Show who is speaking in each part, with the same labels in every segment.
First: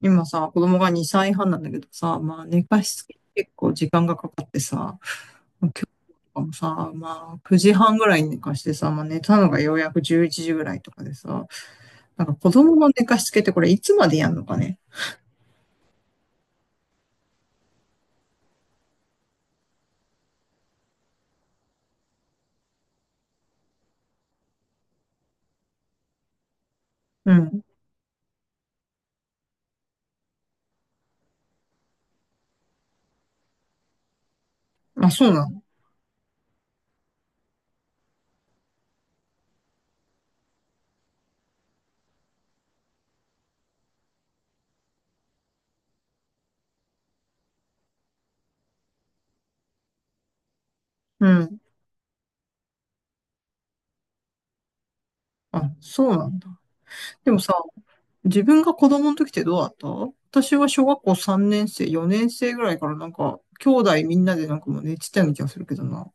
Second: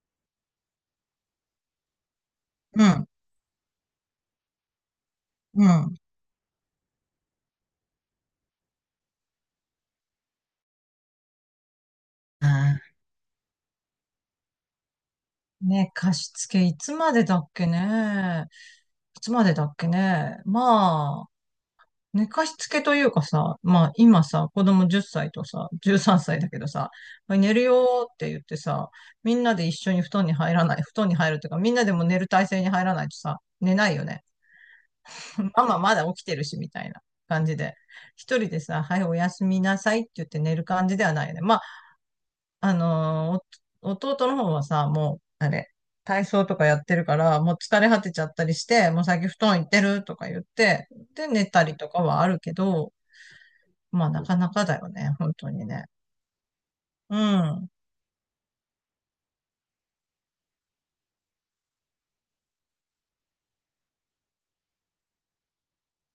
Speaker 1: 今さ、子供が2歳半なんだけどさ、まあ寝か
Speaker 2: う
Speaker 1: しつ
Speaker 2: ん、
Speaker 1: け結構時間がかかってさ、
Speaker 2: う
Speaker 1: 今
Speaker 2: ん。
Speaker 1: 日と
Speaker 2: あ、
Speaker 1: かもさ、まあ9時半ぐらいに寝かしてさ、まあ寝たのがようやく11時ぐらいとかでさ、なんか子供の寝かしつけってこれいつまでやんのかね。
Speaker 2: ね、貸し付けいつまでだっけね。いつまでだっけね。まあ、寝かしつけというかさ、まあ今さ、子供10歳とさ、13歳だけどさ、
Speaker 1: う
Speaker 2: はい寝る
Speaker 1: ん。
Speaker 2: よーって言ってさ、みんなで一緒に布団に入るというか、みんなでも寝る体勢に入らないとさ、寝ないよね。
Speaker 1: あ、そうな の。
Speaker 2: ママまだ起きてるし、みたいな感じで。一人でさ、はい、おやすみなさいって言って寝る感じではないよね。まあ、お弟の方はさ、もう、あれ、体操とかやってるから、もう疲れ果てちゃったりして、もう最近布団行ってるとか言って、
Speaker 1: う
Speaker 2: で、寝
Speaker 1: ん。
Speaker 2: たりとかはあるけど、まあ、なかなかだよね、本当に
Speaker 1: あ、
Speaker 2: ね。
Speaker 1: そうなんだ。
Speaker 2: う
Speaker 1: でもさ、
Speaker 2: ん。
Speaker 1: 自分が子供の時ってどうだった。私は小学校3年生、4年生ぐらいからなんか、兄弟みんなでなんかもう寝てたような気がするけどな。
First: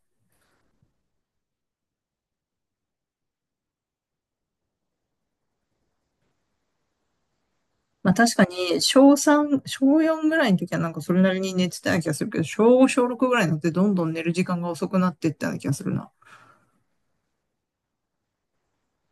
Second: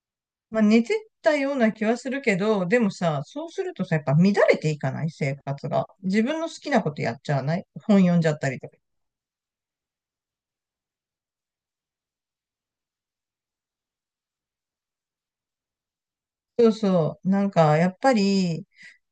Speaker 2: まあ、寝てたような気はするけど、でもさ、そうするとさ、やっぱ乱れていかない生活が。自分の好きなことやっちゃわない本
Speaker 1: まあ
Speaker 2: 読んじゃ
Speaker 1: 確
Speaker 2: っ
Speaker 1: か
Speaker 2: たりとか。
Speaker 1: に、小3、小4ぐらいの時はなんかそれなりに寝てたような気がするけど、小5、小6ぐらいになってどんどん寝る時間が遅くなっていったような気がするな。
Speaker 2: そうそう。なんか、やっぱり、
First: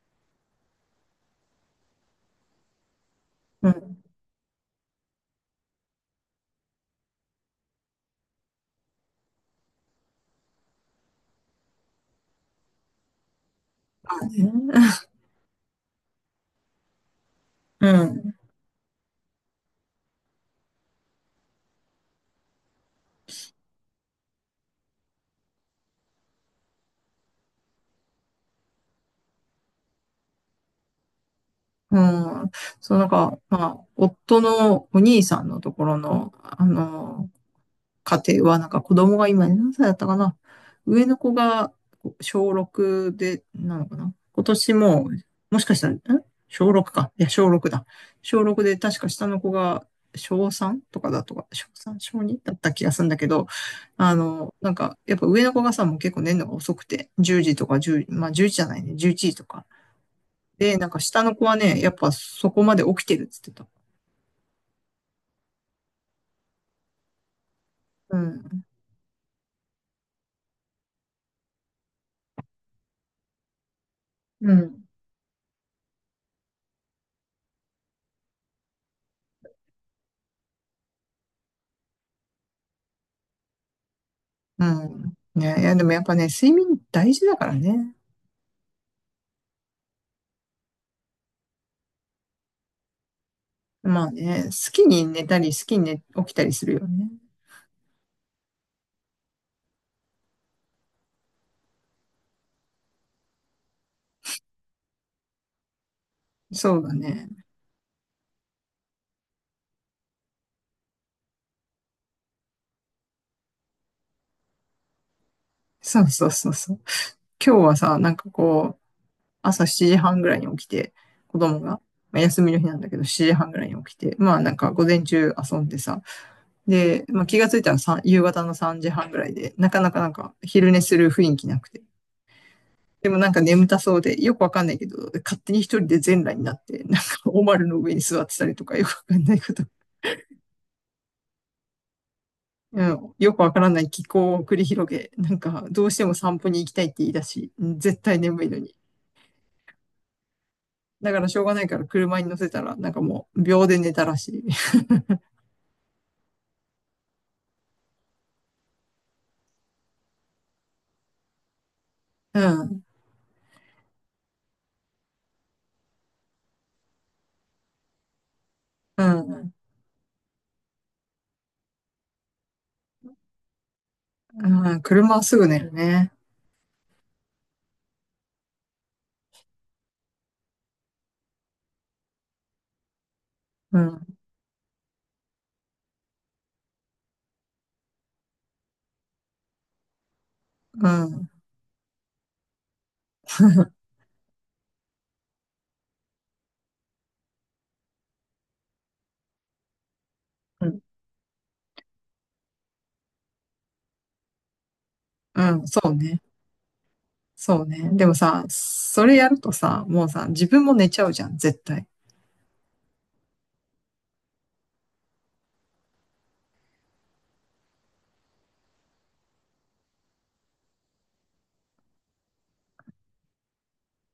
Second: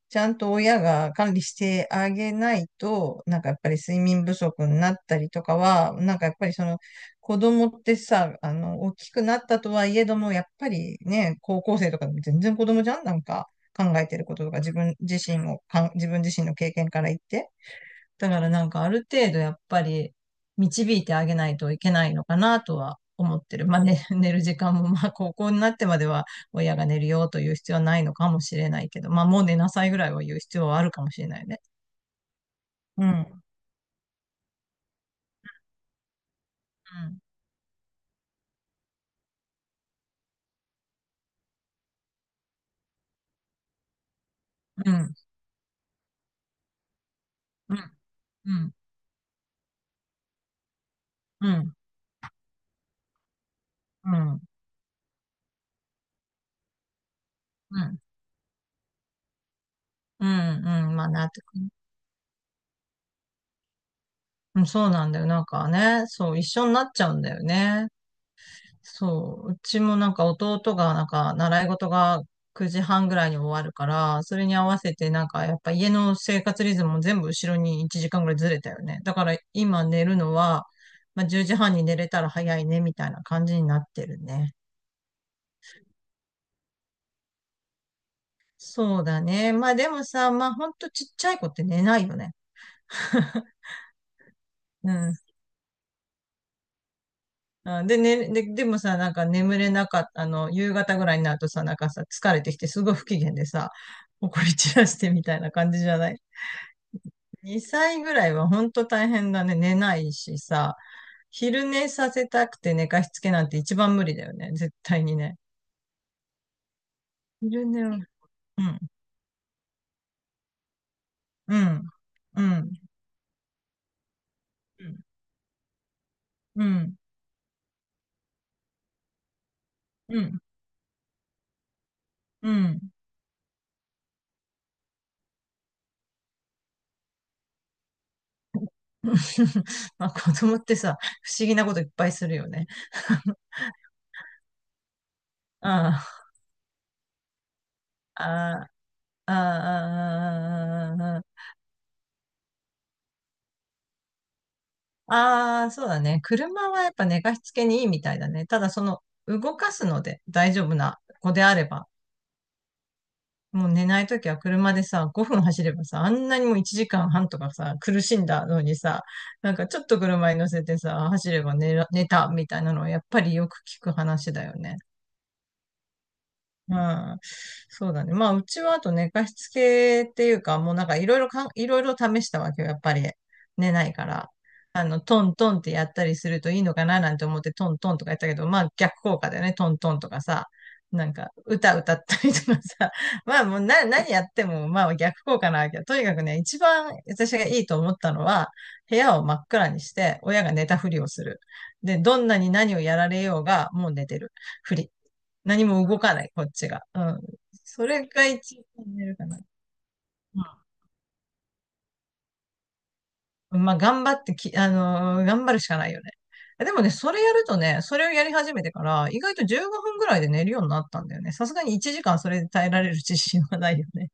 Speaker 2: ちゃんと親が管理してあげないと、なんかやっ
Speaker 1: う
Speaker 2: ぱり睡
Speaker 1: ん。
Speaker 2: 眠不足になったりとかは、なんかやっぱりその子供ってさ、あの、大きくなったとはいえども、やっぱりね、高校生とかでも全然子供じゃんなんか考えてることとか自分自身の経験から言って。
Speaker 1: う
Speaker 2: だ
Speaker 1: ん。
Speaker 2: からなんかある程度やっぱり導いてあげないといけないのかなとは思ってる。まあ、ね、寝る時間もまあ高校になってまでは親が寝るよという必要はないのかもしれないけど、まあもう寝なさいぐらいは言う必要はあるかもしれないね。
Speaker 1: うん。そう、な
Speaker 2: う
Speaker 1: んか、
Speaker 2: ん。
Speaker 1: まあ、夫のお兄さんのところの、家庭は、なんか子供が今何歳だったかな。上の子が小6で、なのかな。今年
Speaker 2: うん。う
Speaker 1: も、
Speaker 2: ん。
Speaker 1: もしかしたら、ん、小6か。いや、小6
Speaker 2: う
Speaker 1: だ。
Speaker 2: ん。
Speaker 1: 小
Speaker 2: う
Speaker 1: 6
Speaker 2: ん。
Speaker 1: で、確か下の子が小3とかだとか、
Speaker 2: う
Speaker 1: 小
Speaker 2: ん。
Speaker 1: 3、小2だった気がするんだけど、
Speaker 2: うん。
Speaker 1: なんか、やっぱ上の子がさ、もう結構寝るのが遅くて、10時とか
Speaker 2: うん。
Speaker 1: 1まあ1時じ、じゃないね、11時とか。
Speaker 2: う
Speaker 1: で、な
Speaker 2: ん。
Speaker 1: ん
Speaker 2: うん。
Speaker 1: か
Speaker 2: まあ
Speaker 1: 下
Speaker 2: なっ
Speaker 1: の
Speaker 2: て
Speaker 1: 子は
Speaker 2: くる。
Speaker 1: ね、やっぱそこまで起きてるっつってた。
Speaker 2: うん。そうなんだよ。なんかね、そう、一緒になっちゃうんだよね。
Speaker 1: うん。
Speaker 2: そう、うちもなんか弟がなんか習い事が9時半ぐらいに終わるから、それ
Speaker 1: う
Speaker 2: に合わ
Speaker 1: ん。
Speaker 2: せてなんかやっぱ家の生活リズムも全部後ろに1時間ぐらいずれたよね。だから今寝るのは、まあ、10時半に寝れたら早いねみたいな感じになってるね。
Speaker 1: うん。ね、いや、でもやっぱね、睡眠大事だからね。
Speaker 2: そうだね。まあでもさ、まあほんとちっちゃい子って寝ないよね。
Speaker 1: まあね、好き
Speaker 2: う
Speaker 1: に
Speaker 2: ん。
Speaker 1: 寝たり、好きに寝、起きたりするよね。
Speaker 2: あで、ね、で、でもさ、なんか眠れなかった、夕方ぐらいになるとさ、なんかさ、疲れてきてすごい不機嫌でさ、怒り散らしてみたいな感じじゃない？
Speaker 1: そうだね。
Speaker 2: 2歳ぐらいは本当大変だね。寝ないしさ、昼寝させたくて寝かしつけなんて一番無理だよね。絶対にね。
Speaker 1: そうそうそうそう。今日
Speaker 2: 昼
Speaker 1: は
Speaker 2: 寝を、う
Speaker 1: さ、
Speaker 2: ん、
Speaker 1: なんかこう、朝7時半ぐらいに起きて、子
Speaker 2: う
Speaker 1: 供が、
Speaker 2: ん、
Speaker 1: まあ、休
Speaker 2: う
Speaker 1: みの日
Speaker 2: ん、
Speaker 1: なんだけど、7時半ぐらいに起きて、まあなんか
Speaker 2: う
Speaker 1: 午
Speaker 2: ん、
Speaker 1: 前中遊んでさ、
Speaker 2: うん、
Speaker 1: で、まあ気がついたらさん夕方の3時半ぐらいで、なかなかなんか昼寝する雰囲気なくて。
Speaker 2: うん。
Speaker 1: でもなんか眠たそうで、よくわかんないけど、勝手に一人で全裸になって、なんかおまるの上に座ってたりとか、よくわかんないこと、
Speaker 2: まあ子供ってさ、不思議なこといっぱいするよね。
Speaker 1: うん、よ くわからない気候を繰り広げ、なんか、どうし
Speaker 2: あ
Speaker 1: ても散歩に行きたいって言い出し、うん絶対眠いの
Speaker 2: あ、
Speaker 1: に。
Speaker 2: あ
Speaker 1: だ
Speaker 2: あ、
Speaker 1: か
Speaker 2: あ
Speaker 1: らしょうがないから車に乗せたら、なんかもう秒で寝たらしい。
Speaker 2: あ、ああ、そうだね。車はやっぱ寝かしつけにいいみたいだね。ただその動かすので大丈夫な子であれば
Speaker 1: うん、
Speaker 2: もう寝ないときは車でさ、5分走ればさ、あんなにもう1時間半とかさ、苦しんだのにさ、
Speaker 1: う
Speaker 2: な
Speaker 1: ん、
Speaker 2: んかちょっと車に乗せてさ、走れば寝たみたいなのはやっぱりよく聞く話だよ
Speaker 1: う
Speaker 2: ね。
Speaker 1: ん、車はすぐ寝るね。
Speaker 2: まあ、そうだね。まあ、うちはあと寝かしつけっていうか、もうなんかいろいろいろいろ試したわけよ。やっぱり寝
Speaker 1: う
Speaker 2: ないか
Speaker 1: ん、
Speaker 2: ら。あの、トントンってやったりするといいのかななんて思ってトントンとかやったけど、まあ逆効果だよね。トントンとかさ。
Speaker 1: う
Speaker 2: なん
Speaker 1: ん、
Speaker 2: か、歌歌ったりとかさ。まあもうな、
Speaker 1: う
Speaker 2: 何やっても、まあ逆効果なわけよ。とにかくね、一番私がいいと思ったのは、部屋を真っ暗にして、親が寝
Speaker 1: ん、
Speaker 2: たふりをする。で、どんなに何をやられようが、もう寝てるふり。
Speaker 1: う
Speaker 2: 何
Speaker 1: ん、そ
Speaker 2: も
Speaker 1: う
Speaker 2: 動か
Speaker 1: ね。
Speaker 2: ない、こっちが。うん。
Speaker 1: そう
Speaker 2: そ
Speaker 1: ね。で
Speaker 2: れ
Speaker 1: も
Speaker 2: が
Speaker 1: さ、
Speaker 2: 一番
Speaker 1: そ
Speaker 2: 寝
Speaker 1: れ
Speaker 2: るか
Speaker 1: や
Speaker 2: な。
Speaker 1: るとさ、もうさ、自分も寝ちゃうじゃん、絶対。
Speaker 2: うん。まあ、頑張ってき、あのー頑張るしかないよね。でもね、それやるとね、それをやり始めてから、意外と15分ぐらいで寝るようになったんだよね。さすがに1時間それで耐えられる自信はないよね。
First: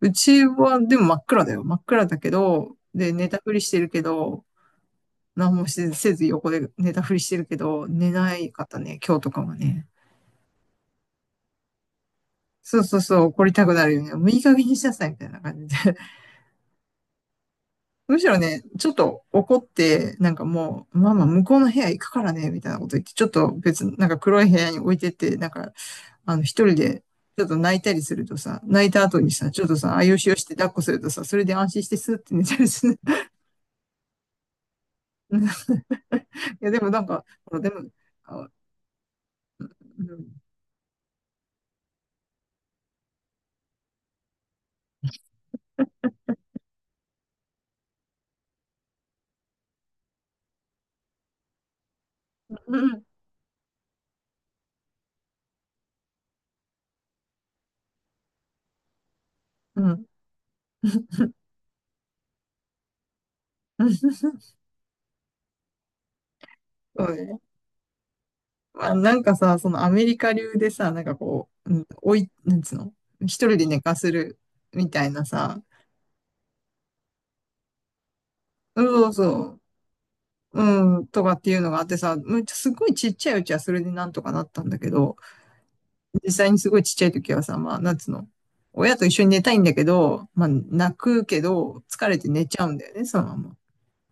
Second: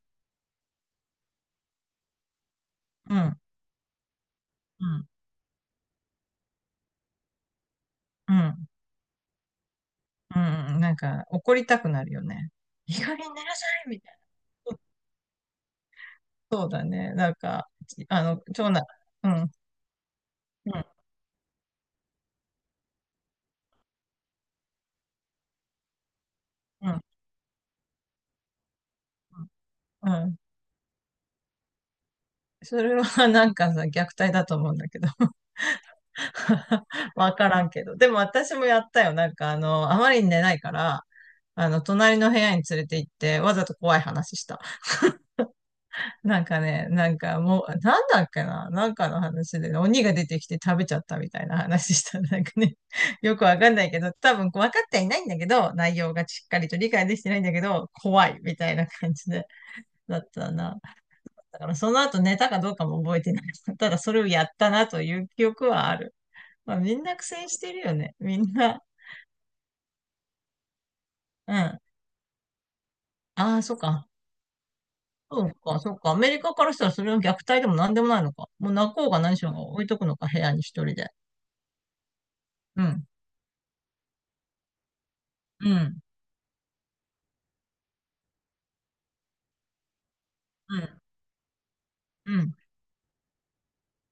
Speaker 1: うちはでも真っ暗だよ。真っ暗だけど、で、
Speaker 2: う
Speaker 1: 寝た
Speaker 2: ん、
Speaker 1: ふりしてるけど、
Speaker 2: うん、
Speaker 1: 何もせず横で寝たふりしてるけど、寝
Speaker 2: う
Speaker 1: な
Speaker 2: ん、う
Speaker 1: いか
Speaker 2: ん。
Speaker 1: ったね、今日とかもね。
Speaker 2: うん。なんか、怒りたくなるよね。
Speaker 1: そう
Speaker 2: いい
Speaker 1: そう
Speaker 2: 加
Speaker 1: そう、
Speaker 2: 減
Speaker 1: 怒
Speaker 2: 寝
Speaker 1: り
Speaker 2: な
Speaker 1: た
Speaker 2: さ
Speaker 1: くな
Speaker 2: い
Speaker 1: る
Speaker 2: み
Speaker 1: よ
Speaker 2: た
Speaker 1: ね。
Speaker 2: い
Speaker 1: もういい加減
Speaker 2: な。
Speaker 1: に
Speaker 2: そう、
Speaker 1: しなさい、みたいな感じで。
Speaker 2: そうだね。なんか、
Speaker 1: む
Speaker 2: あ
Speaker 1: しろ
Speaker 2: の、
Speaker 1: ね、
Speaker 2: 長男、
Speaker 1: ちょっと
Speaker 2: うん、
Speaker 1: 怒って、なんか
Speaker 2: うん、
Speaker 1: もう、ママ向こうの部屋行くからね、みたいなこと言って、ちょっと別になんか黒い部屋に置いてって、なんか、一人
Speaker 2: う
Speaker 1: で、
Speaker 2: ん、
Speaker 1: ちょっと泣いたりするとさ、泣いた後にさ、ちょっとさ、あ
Speaker 2: う
Speaker 1: よしよ
Speaker 2: ん。
Speaker 1: して抱っこするとさ、それで安心してスーって寝たり
Speaker 2: そ
Speaker 1: す
Speaker 2: れ
Speaker 1: る。
Speaker 2: は なんかさ、虐待だと思うんだけど。
Speaker 1: いや、でもなん か、
Speaker 2: わか
Speaker 1: ほら、
Speaker 2: ら
Speaker 1: で
Speaker 2: んけ
Speaker 1: も、
Speaker 2: ど。でも
Speaker 1: あ、
Speaker 2: 私もやったよ。なんかあの、あ
Speaker 1: う
Speaker 2: まり
Speaker 1: ん、
Speaker 2: に寝ないから、あの、隣の部屋に連れて行って、わざと怖い話した。なんかね、なんかもう、なんだっけな、なんかの話でね、鬼が出てきて食べちゃったみたいな話した。なんか
Speaker 1: う
Speaker 2: ね、
Speaker 1: ん、
Speaker 2: よくわかんないけど、多分分かってはいないんだけど、内容がしっかりと理解できてないんだけど、怖いみたいな感じで、
Speaker 1: うん、
Speaker 2: だったな。だからその後寝たかどうかも覚えてない。ただそれをやっ たなという記憶はある。まあ、みん
Speaker 1: そう
Speaker 2: な苦
Speaker 1: ね。
Speaker 2: 戦してるよね。みんな。
Speaker 1: まあ、なんかさ、そのアメリカ流でさ、なんかこ
Speaker 2: うん。
Speaker 1: う、う
Speaker 2: あ
Speaker 1: ん、おい、なんつうの、一人
Speaker 2: あ、
Speaker 1: で
Speaker 2: そっ
Speaker 1: 寝か
Speaker 2: か。
Speaker 1: せるみたいな
Speaker 2: そう
Speaker 1: さ、
Speaker 2: か、そうか。アメリカからしたらそれは虐待でも何でもないのか。もう
Speaker 1: う
Speaker 2: 泣
Speaker 1: ん
Speaker 2: こ
Speaker 1: そ
Speaker 2: う
Speaker 1: う
Speaker 2: が何しよう
Speaker 1: そ
Speaker 2: が置いとくのか、部屋に
Speaker 1: う、
Speaker 2: 一人
Speaker 1: うん、
Speaker 2: で。
Speaker 1: とかっていうのがあってさ、むっちゃす
Speaker 2: う
Speaker 1: ごい
Speaker 2: ん。
Speaker 1: ちっちゃいうちはそれでなんとかなったんだけど、
Speaker 2: うん。
Speaker 1: 実際にすごいちっちゃい時はさ、まあ、なんつうの、親と一緒に寝たいんだけど、まあ、
Speaker 2: う
Speaker 1: 泣
Speaker 2: ん。
Speaker 1: くけど、疲れて
Speaker 2: う
Speaker 1: 寝
Speaker 2: ん。
Speaker 1: ちゃうんだよね、そのまま。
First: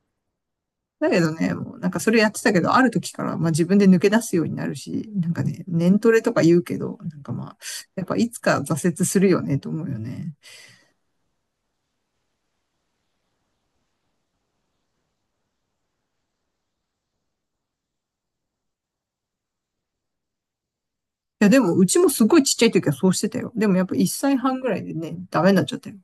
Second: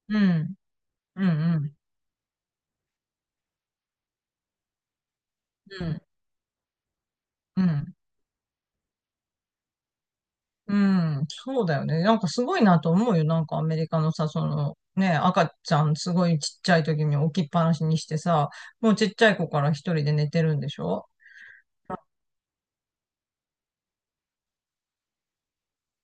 Speaker 2: うん。
Speaker 1: だけ
Speaker 2: うん。
Speaker 1: どね、
Speaker 2: うん。
Speaker 1: もうなんかそれやってたけど、ある時からまあ自分で抜け出すようになるし、なんかね、年トレとか言うけど、なんかまあ、
Speaker 2: うん。
Speaker 1: やっぱいつか挫折するよねと思うよね。
Speaker 2: うん。そうだよね。なんかすごいなと思うよ。なんかアメリカのさ、その、ね、赤ちゃんすごいちっちゃい時に置きっぱなしにしてさ、もうちっちゃい子から一人で寝てるんでしょ？
Speaker 1: いやでもうちもすごいちっちゃい時はそうしてたよ。でもやっぱ1歳半ぐらいでね、ダメになっちゃったよ。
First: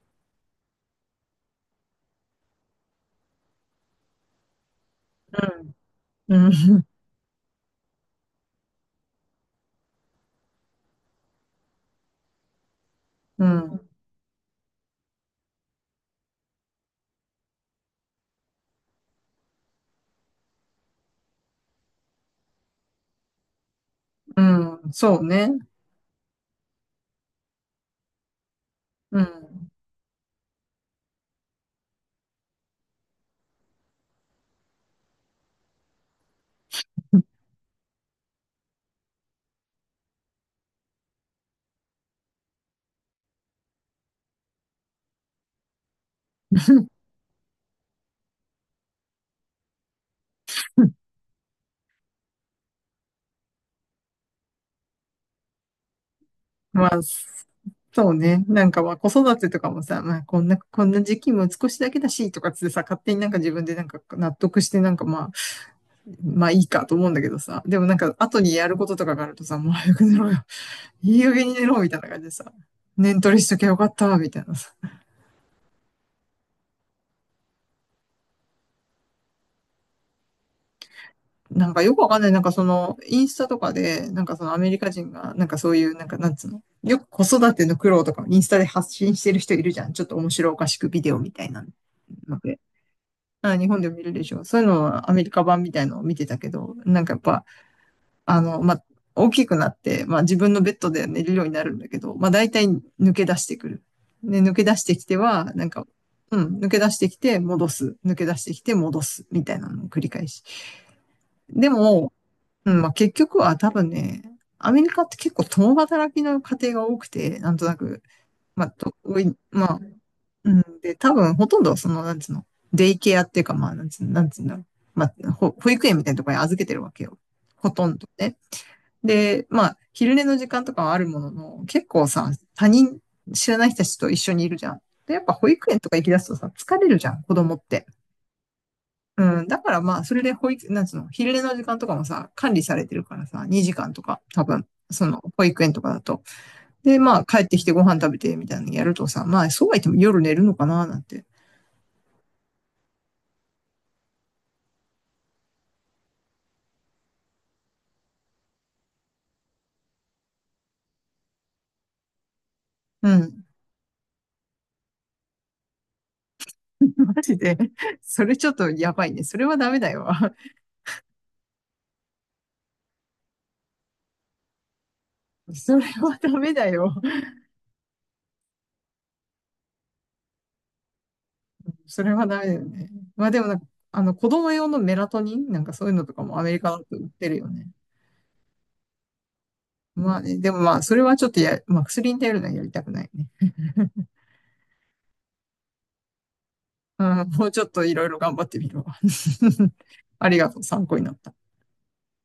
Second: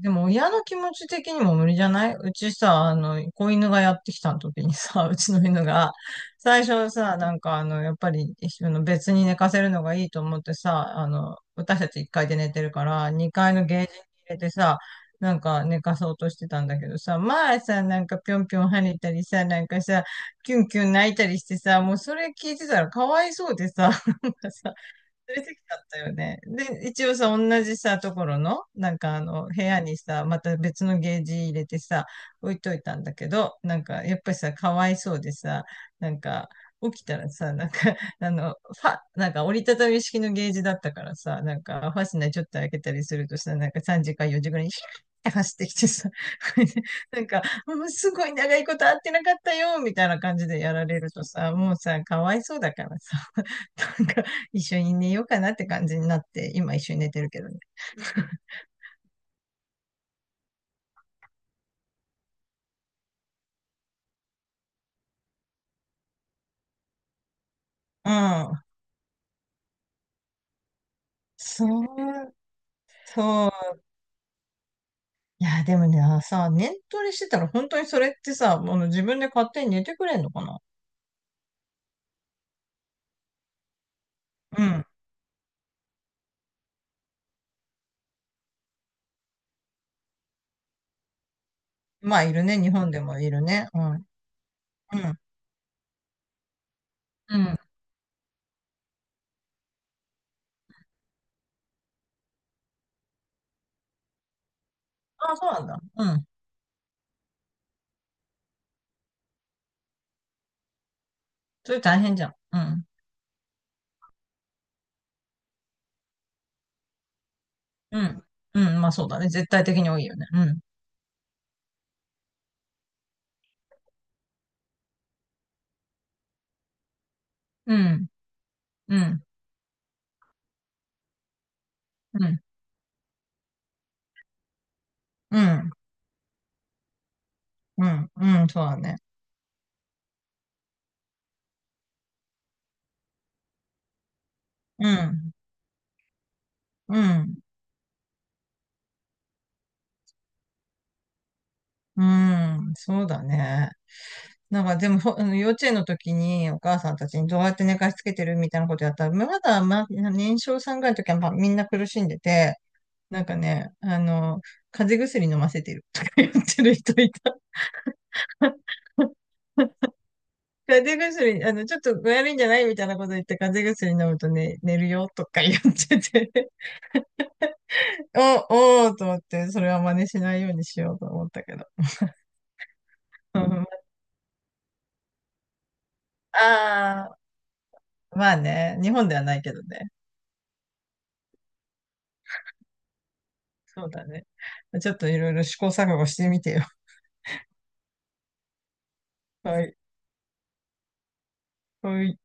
Speaker 2: でも親の気持ち的にも無理じゃない？うちさ、あの、子犬がやってきた時にさ、うちの犬が、
Speaker 1: うん。う
Speaker 2: 最
Speaker 1: ん。
Speaker 2: 初さ、なんかあの、やっぱり、あの別に寝かせるのがいいと思ってさ、あの、私たち1階で寝てるから、
Speaker 1: う
Speaker 2: 2階のゲー
Speaker 1: ん。
Speaker 2: ジに入れてさ、なんか寝かそうとしてたんだけどさ、前さ、なんかぴょんぴょん跳ねたりさ、なんかさ、キュンキュン泣いたりしてさ、もうそれ聞いてたらかわいそうでさ、なん
Speaker 1: う
Speaker 2: かさ、
Speaker 1: んそう
Speaker 2: 連れ
Speaker 1: ね。
Speaker 2: てきちゃったよね。で、一応さ、同じさ、ところの、なんか
Speaker 1: う
Speaker 2: あの、部
Speaker 1: ん。
Speaker 2: 屋にさ、また別のゲージ入れてさ、置いといたんだけど、なんか、やっぱりさ、かわいそうでさ、なんか、起きたらさ、なんか、あの、なんか折りたたみ式のゲージだったからさ、なんか、ファスナーちょっと開けたりするとさ、なんか3時か4時ぐらいに、って走ってきてさ、これでなんか、もうすごい長いこと会ってなかったよ、みたいな感じでやられるとさ、もうさ、かわいそうだからさ、なんか、一緒に寝ようかなって感じになって、今一
Speaker 1: ま
Speaker 2: 緒
Speaker 1: あ、
Speaker 2: に寝てるけどね。
Speaker 1: そうね。なんかまあ子育てとかもさ、こんな時期も少しだけだしとかっつってさ、勝手になんか自分でなんか納得してなんかまあいいかと思うんだけどさ。でもなん
Speaker 2: う
Speaker 1: か後
Speaker 2: ん。
Speaker 1: にやることとかがあるとさ、もう早く寝ろよ。いい加減に寝ろ
Speaker 2: そ
Speaker 1: みたいな感じで
Speaker 2: う、
Speaker 1: さ。念取りし
Speaker 2: そ
Speaker 1: ときゃよか
Speaker 2: う。
Speaker 1: ったみたいなさ。
Speaker 2: いや、でもね、さ、念トレしてたら本当にそれってさ、あの自分で勝手に寝てくれんのかな？
Speaker 1: なんかよくわかんない。なんかその、インスタとかで、なんかそのア
Speaker 2: う
Speaker 1: メリ
Speaker 2: ん。
Speaker 1: カ人が、なんかそういう、なんかなんつうの。よく子育ての苦労とかインスタで発信してる人いるじゃん。ちょっと面白おかしくビデオみたいな
Speaker 2: まあ、い
Speaker 1: の
Speaker 2: る
Speaker 1: で。
Speaker 2: ね。日本でもいる
Speaker 1: ああ
Speaker 2: ね。
Speaker 1: 日本
Speaker 2: う
Speaker 1: でも見
Speaker 2: ん。
Speaker 1: るでしょ。そういうの
Speaker 2: う
Speaker 1: はア
Speaker 2: ん。
Speaker 1: メリカ版みたいのを見てたけど、なんかやっ
Speaker 2: う
Speaker 1: ぱ、
Speaker 2: ん。
Speaker 1: あの、まあ、大きくなって、まあ、自分のベッドで寝るようになるんだけど、まあ、大体抜け出してくる。で、抜け出してきて
Speaker 2: あ、そ
Speaker 1: は、
Speaker 2: うな
Speaker 1: な
Speaker 2: ん
Speaker 1: ん
Speaker 2: だ。
Speaker 1: か、
Speaker 2: うん。
Speaker 1: うん、抜け出してきて戻す、抜け出してきて戻す、みたいなのを繰り返し。で
Speaker 2: それ大
Speaker 1: も、
Speaker 2: 変じゃん。う
Speaker 1: うん、
Speaker 2: ん。
Speaker 1: まあ、結局は多分ね、アメリカって結構共働きの家庭が多くて、なんとなく、
Speaker 2: うん。う
Speaker 1: まあ、
Speaker 2: ん。まあ、
Speaker 1: と
Speaker 2: そうだ
Speaker 1: 多
Speaker 2: ね。
Speaker 1: い、
Speaker 2: 絶対
Speaker 1: まあ、
Speaker 2: 的に多いよね。う
Speaker 1: う
Speaker 2: ん。
Speaker 1: ん、で、多分ほとんどその、なんつうの、デイケアっていうか、まあ、なんつう、なんつうんだろう。まあ、保育園みたいなところに預けてるわけよ。ほ
Speaker 2: う
Speaker 1: とんど
Speaker 2: ん。
Speaker 1: ね。
Speaker 2: うん。
Speaker 1: で、まあ、昼寝の時間とかはあるものの、結構
Speaker 2: う
Speaker 1: さ、
Speaker 2: ん。
Speaker 1: 他人、知らない人たちと一緒にいるじゃん。で、やっぱ
Speaker 2: う
Speaker 1: 保育
Speaker 2: ん。
Speaker 1: 園とか行き出すとさ、疲れるじゃん、子供って。
Speaker 2: うん。うん。そうだね。
Speaker 1: うん、だからまあ、それで保育、なんつうの、昼寝の時間とかもさ、管理されてるからさ、2時間とか、多分、
Speaker 2: う
Speaker 1: その、
Speaker 2: ん。
Speaker 1: 保育園とかだと。
Speaker 2: う
Speaker 1: で、まあ、
Speaker 2: ん。
Speaker 1: 帰ってきてご飯食べて、みたいなのやるとさ、まあ、そうは言っても夜寝るのかな、なんて。
Speaker 2: うん、そうだね。なんかでも、ほあの幼稚園の時にお母さんたちにどうやって寝かしつけてるみたいなことやったら、まだ、ま、年少さんぐらいの時は、ま、みんな苦しんでて、
Speaker 1: う
Speaker 2: なんか
Speaker 1: ん。
Speaker 2: ね、あの、風邪薬飲ませてるとか言ってる 人い
Speaker 1: マ
Speaker 2: た。
Speaker 1: ジで。それちょっとやばい ね。それはダメだよ。
Speaker 2: 風邪薬、あの、ちょっと具合悪いんじゃないみたいなこと言って、風邪薬飲むとね、寝るよとか言っ
Speaker 1: それ
Speaker 2: て
Speaker 1: はダメ
Speaker 2: て、
Speaker 1: だよ。
Speaker 2: おーと思って、それは真似しないようにしようと思ったけど。
Speaker 1: それはダメだよね。まあ
Speaker 2: う
Speaker 1: でもなんか、
Speaker 2: ん、
Speaker 1: 子供用のメラトニンなんかそういうのとかもアメリカだと売っ
Speaker 2: あ
Speaker 1: てる
Speaker 2: あ、
Speaker 1: よね。
Speaker 2: まあね、日本ではないけどね。
Speaker 1: まあね、でもまあ、それはちょっとや、まあ薬に頼るのはやりたくないね。
Speaker 2: そうだね。ちょっといろいろ試行錯誤してみてよ。
Speaker 1: うん、もうちょっといろいろ頑張ってみるわ。
Speaker 2: は い。
Speaker 1: ありがとう、参考になった。
Speaker 2: はい。